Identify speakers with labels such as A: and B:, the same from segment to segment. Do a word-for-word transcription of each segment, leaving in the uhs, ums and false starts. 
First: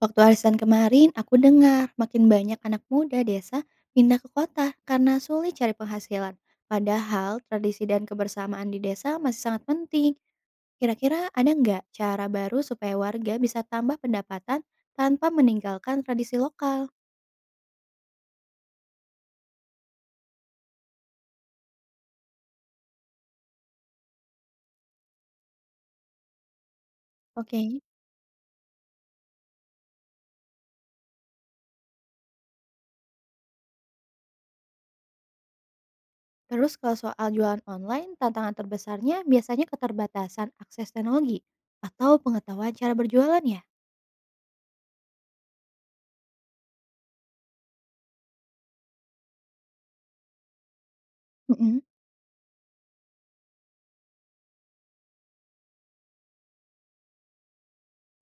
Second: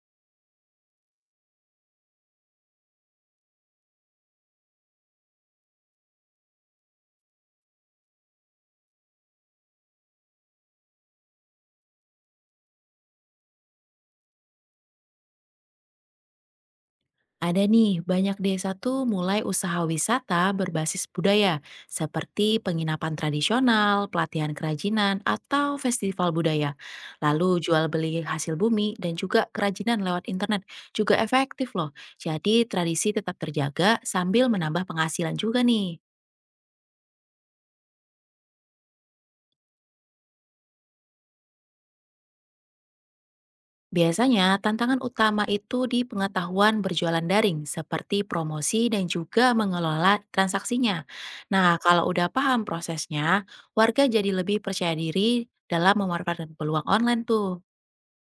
A: Waktu arisan kemarin, aku dengar makin banyak anak muda desa pindah ke kota karena sulit cari penghasilan. Padahal tradisi dan kebersamaan di desa masih sangat penting. Kira-kira ada nggak cara baru supaya warga bisa tambah pendapatan tanpa meninggalkan tradisi lokal?
B: Ada nih, banyak desa tuh mulai usaha wisata berbasis budaya, seperti penginapan tradisional, pelatihan kerajinan, atau festival budaya. Lalu
A: Oke.
B: jual beli hasil bumi dan juga kerajinan lewat internet juga efektif loh. Jadi tradisi tetap terjaga sambil menambah penghasilan juga nih.
A: Terus kalau soal jualan online, tantangan terbesarnya biasanya keterbatasan akses teknologi atau pengetahuan cara berjualan ya?
B: Biasanya, tantangan utama itu di pengetahuan berjualan daring, seperti promosi dan juga mengelola transaksinya. Nah,
A: Mm-mm.
B: kalau udah paham prosesnya, warga jadi lebih percaya diri dalam memanfaatkan peluang online tuh.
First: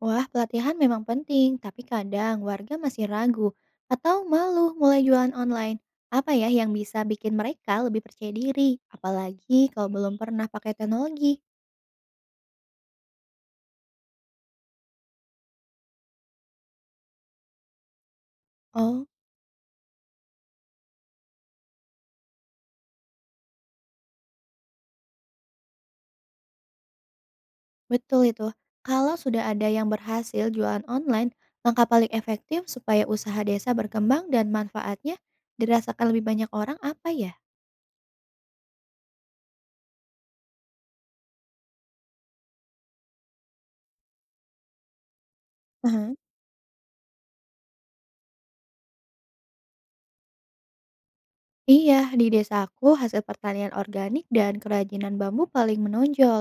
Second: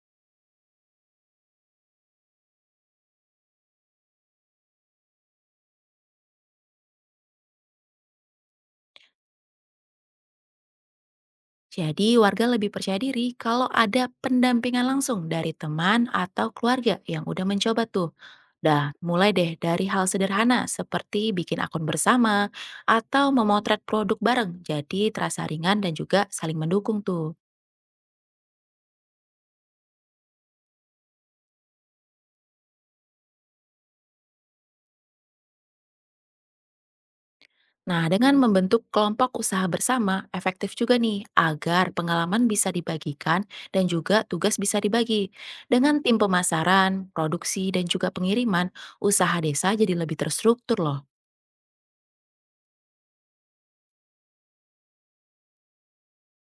A: Wah, pelatihan memang penting, tapi kadang warga masih ragu atau malu mulai jualan online. Apa ya yang bisa bikin mereka lebih percaya diri? Apalagi kalau belum pernah pakai teknologi.
B: Jadi, warga lebih percaya diri kalau ada pendampingan langsung dari teman atau keluarga yang udah mencoba tuh. Dah,
A: Oh,
B: mulai deh dari hal sederhana seperti bikin akun bersama atau memotret produk bareng. Jadi, terasa ringan dan juga saling mendukung tuh.
A: betul itu. Kalau sudah ada yang berhasil jualan online, langkah paling efektif supaya usaha desa berkembang dan manfaatnya dirasakan lebih banyak orang apa ya?
B: Nah, dengan membentuk kelompok usaha bersama, efektif juga nih agar pengalaman bisa dibagikan dan juga tugas bisa dibagi. Dengan tim pemasaran, produksi, dan juga pengiriman, usaha desa jadi lebih terstruktur loh.
A: Iya, di desaku hasil pertanian organik dan kerajinan bambu paling menonjol,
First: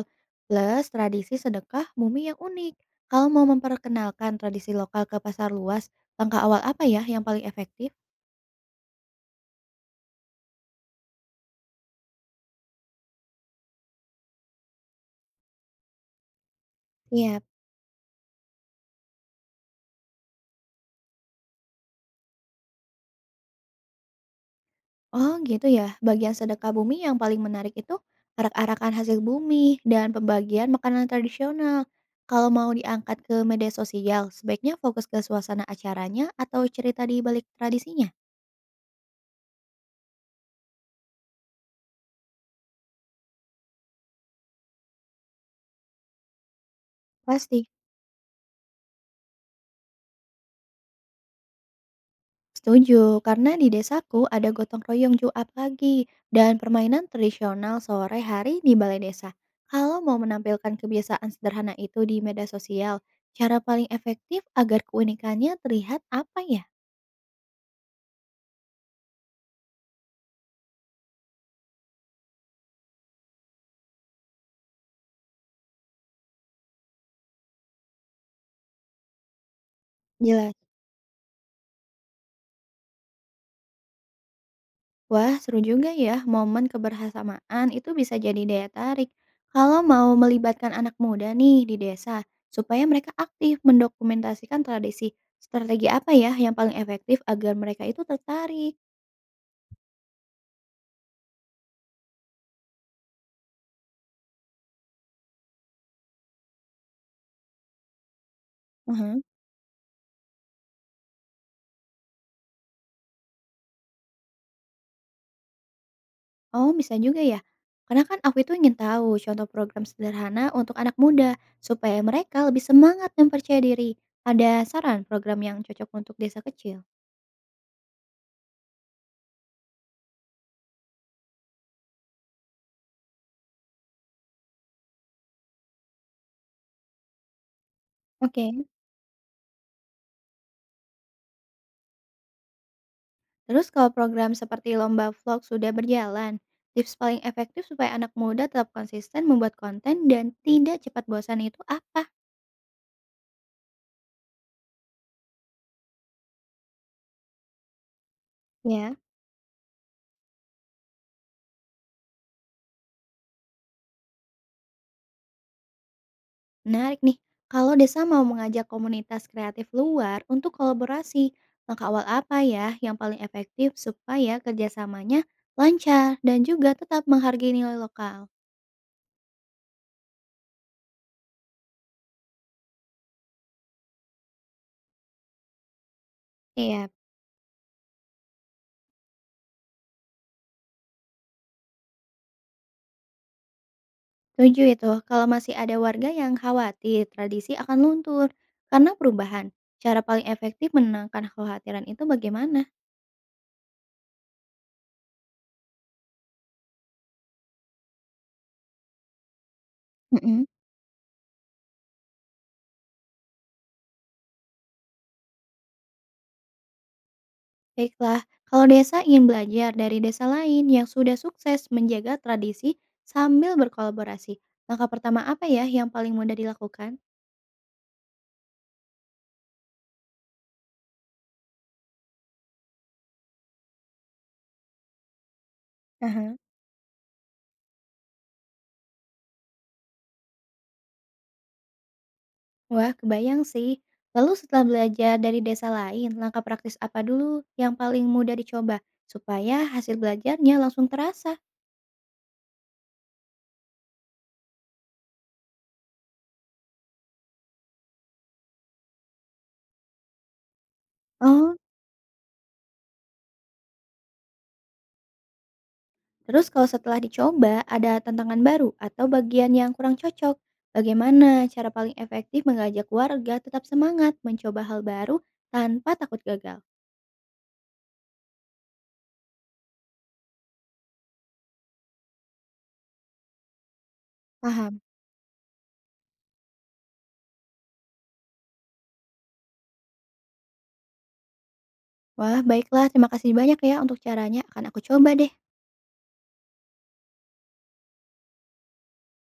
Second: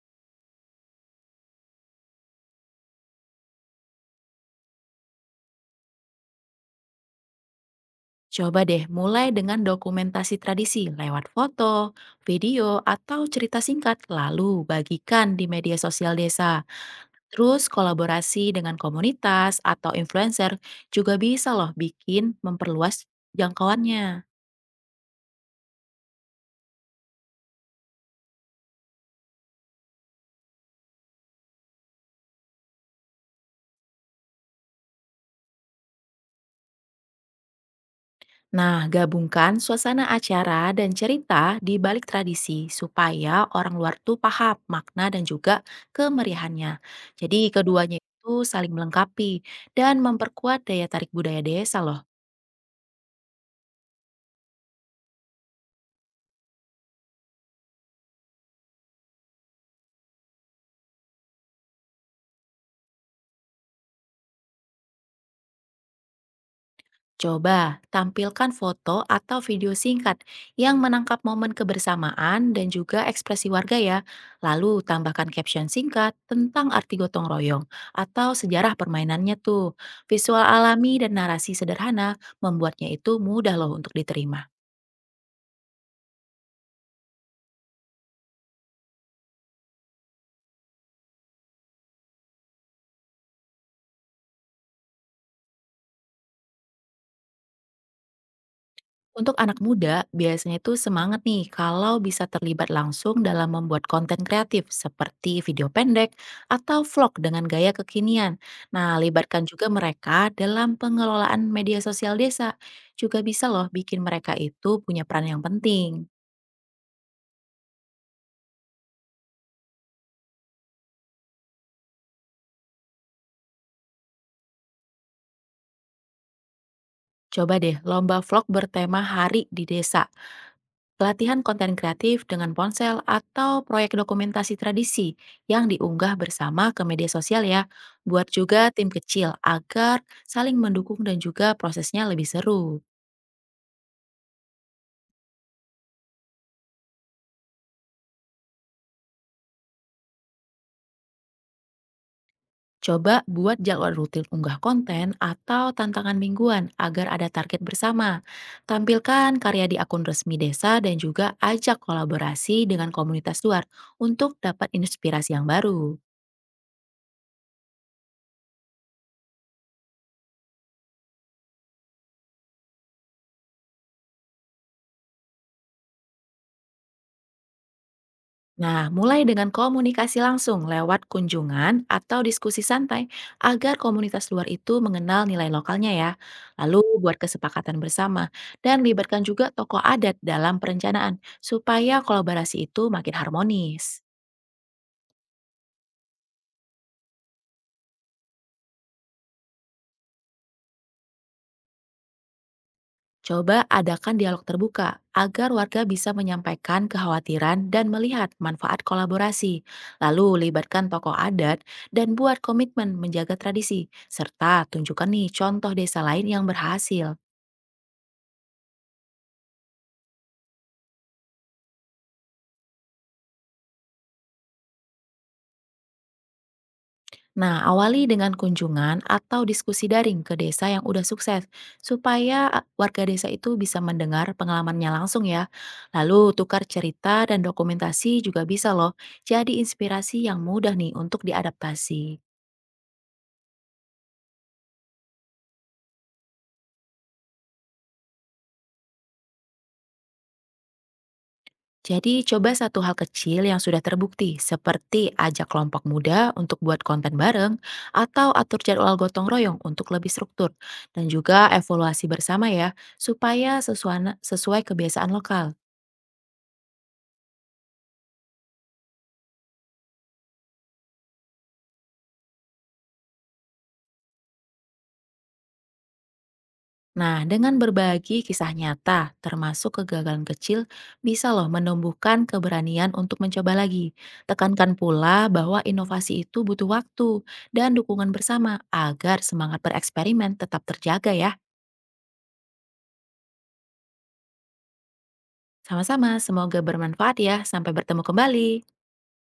A: plus tradisi sedekah bumi yang unik. Kalau mau memperkenalkan tradisi lokal ke pasar luas, langkah awal apa ya yang paling efektif?
B: Coba deh mulai dengan dokumentasi tradisi lewat foto, video, atau cerita singkat, lalu bagikan di media sosial desa.
A: Siap.
B: Terus kolaborasi dengan komunitas atau influencer juga bisa loh bikin memperluas jangkauannya.
A: Oh gitu ya, bagian sedekah bumi yang paling menarik itu arak-arakan hasil bumi dan pembagian makanan tradisional. Kalau mau diangkat ke media sosial, sebaiknya fokus ke suasana acaranya atau cerita di balik tradisinya.
B: Nah, gabungkan suasana acara dan cerita di balik tradisi supaya orang luar tuh paham makna dan juga kemeriahannya. Jadi
A: Pasti.
B: keduanya itu saling melengkapi dan memperkuat daya tarik budaya desa loh.
A: Setuju, karena di desaku ada gotong royong Juap lagi dan permainan tradisional sore hari di balai desa. Kalau mau menampilkan kebiasaan sederhana itu di media sosial, cara paling efektif agar keunikannya terlihat apa ya?
B: Coba tampilkan foto atau video singkat yang menangkap momen kebersamaan dan juga ekspresi warga ya. Lalu tambahkan caption singkat tentang arti gotong royong atau sejarah permainannya tuh. Visual
A: Jelas.
B: alami dan narasi sederhana membuatnya itu mudah loh untuk diterima.
A: Wah, seru juga ya. Momen kebersamaan itu bisa jadi daya tarik. Kalau mau melibatkan anak muda nih di desa, supaya mereka aktif mendokumentasikan tradisi, strategi apa ya yang paling efektif agar mereka itu tertarik?
B: Untuk anak muda, biasanya itu semangat nih kalau bisa terlibat langsung dalam membuat konten kreatif seperti video pendek atau vlog dengan gaya kekinian. Nah,
A: Aha.
B: libatkan juga mereka dalam pengelolaan media sosial desa. Juga bisa loh bikin mereka itu punya peran yang penting.
A: Oh, bisa juga ya. Karena kan aku itu ingin tahu contoh program sederhana untuk anak muda supaya mereka lebih semangat dan percaya diri. Ada saran program yang cocok untuk desa kecil?
B: Coba deh lomba vlog bertema hari di desa. Pelatihan konten kreatif dengan ponsel atau proyek dokumentasi tradisi yang diunggah bersama ke media sosial ya. Buat
A: Oke.
B: juga tim kecil agar saling mendukung dan juga prosesnya lebih seru.
A: Terus kalau program seperti lomba vlog sudah berjalan, tips paling efektif supaya anak muda tetap konsisten membuat konten dan tidak cepat bosan itu apa?
B: Coba buat jadwal rutin unggah konten atau tantangan mingguan agar ada target bersama.
A: Ya.
B: Tampilkan karya di akun resmi desa dan juga ajak kolaborasi dengan komunitas luar untuk dapat inspirasi yang baru.
A: Menarik nih, kalau desa mau mengajak komunitas kreatif luar untuk kolaborasi, langkah awal apa ya yang paling efektif supaya kerjasamanya lancar dan juga tetap menghargai nilai lokal?
B: Nah, mulai dengan komunikasi langsung lewat kunjungan atau diskusi santai agar komunitas luar itu mengenal nilai lokalnya ya. Lalu
A: Iya,
B: buat kesepakatan bersama dan libatkan juga tokoh adat dalam perencanaan supaya kolaborasi itu makin harmonis.
A: setuju itu. Kalau masih ada warga yang khawatir, tradisi akan luntur. Karena perubahan, cara paling efektif menenangkan kekhawatiran itu bagaimana?
B: Coba adakan dialog terbuka agar warga bisa menyampaikan kekhawatiran dan melihat manfaat kolaborasi. Lalu
A: Mm-mm.
B: libatkan tokoh adat dan buat komitmen menjaga tradisi serta tunjukkan nih contoh desa lain yang berhasil.
A: Baiklah, kalau desa ingin belajar dari desa lain yang sudah sukses menjaga tradisi sambil berkolaborasi, langkah pertama apa ya yang paling mudah dilakukan?
B: Nah, awali dengan kunjungan atau diskusi daring ke desa yang udah sukses, supaya a- warga desa itu bisa mendengar pengalamannya langsung ya. Lalu
A: Aha.
B: tukar cerita dan dokumentasi juga bisa loh, jadi inspirasi yang mudah nih untuk diadaptasi.
A: Wah, kebayang sih. Lalu setelah belajar dari desa lain, langkah praktis apa dulu yang paling mudah dicoba supaya hasil belajarnya langsung terasa?
B: Jadi coba satu hal kecil yang sudah terbukti, seperti ajak kelompok muda untuk buat konten bareng, atau atur jadwal gotong royong untuk lebih struktur, dan juga
A: Oh.
B: evaluasi bersama ya, supaya sesuana- sesuai kebiasaan lokal.
A: Terus kalau setelah dicoba ada tantangan baru atau bagian yang kurang cocok, bagaimana cara paling efektif mengajak warga tetap semangat mencoba hal baru tanpa takut gagal?
B: Nah, dengan berbagi kisah nyata, termasuk kegagalan kecil, bisa loh menumbuhkan keberanian untuk mencoba lagi. Tekankan
A: Paham.
B: pula bahwa inovasi itu butuh waktu dan dukungan bersama agar semangat bereksperimen tetap terjaga ya.
A: Wah, baiklah, terima kasih banyak ya untuk caranya, akan aku coba deh.
B: Sama-sama, semoga bermanfaat ya. Sampai bertemu kembali.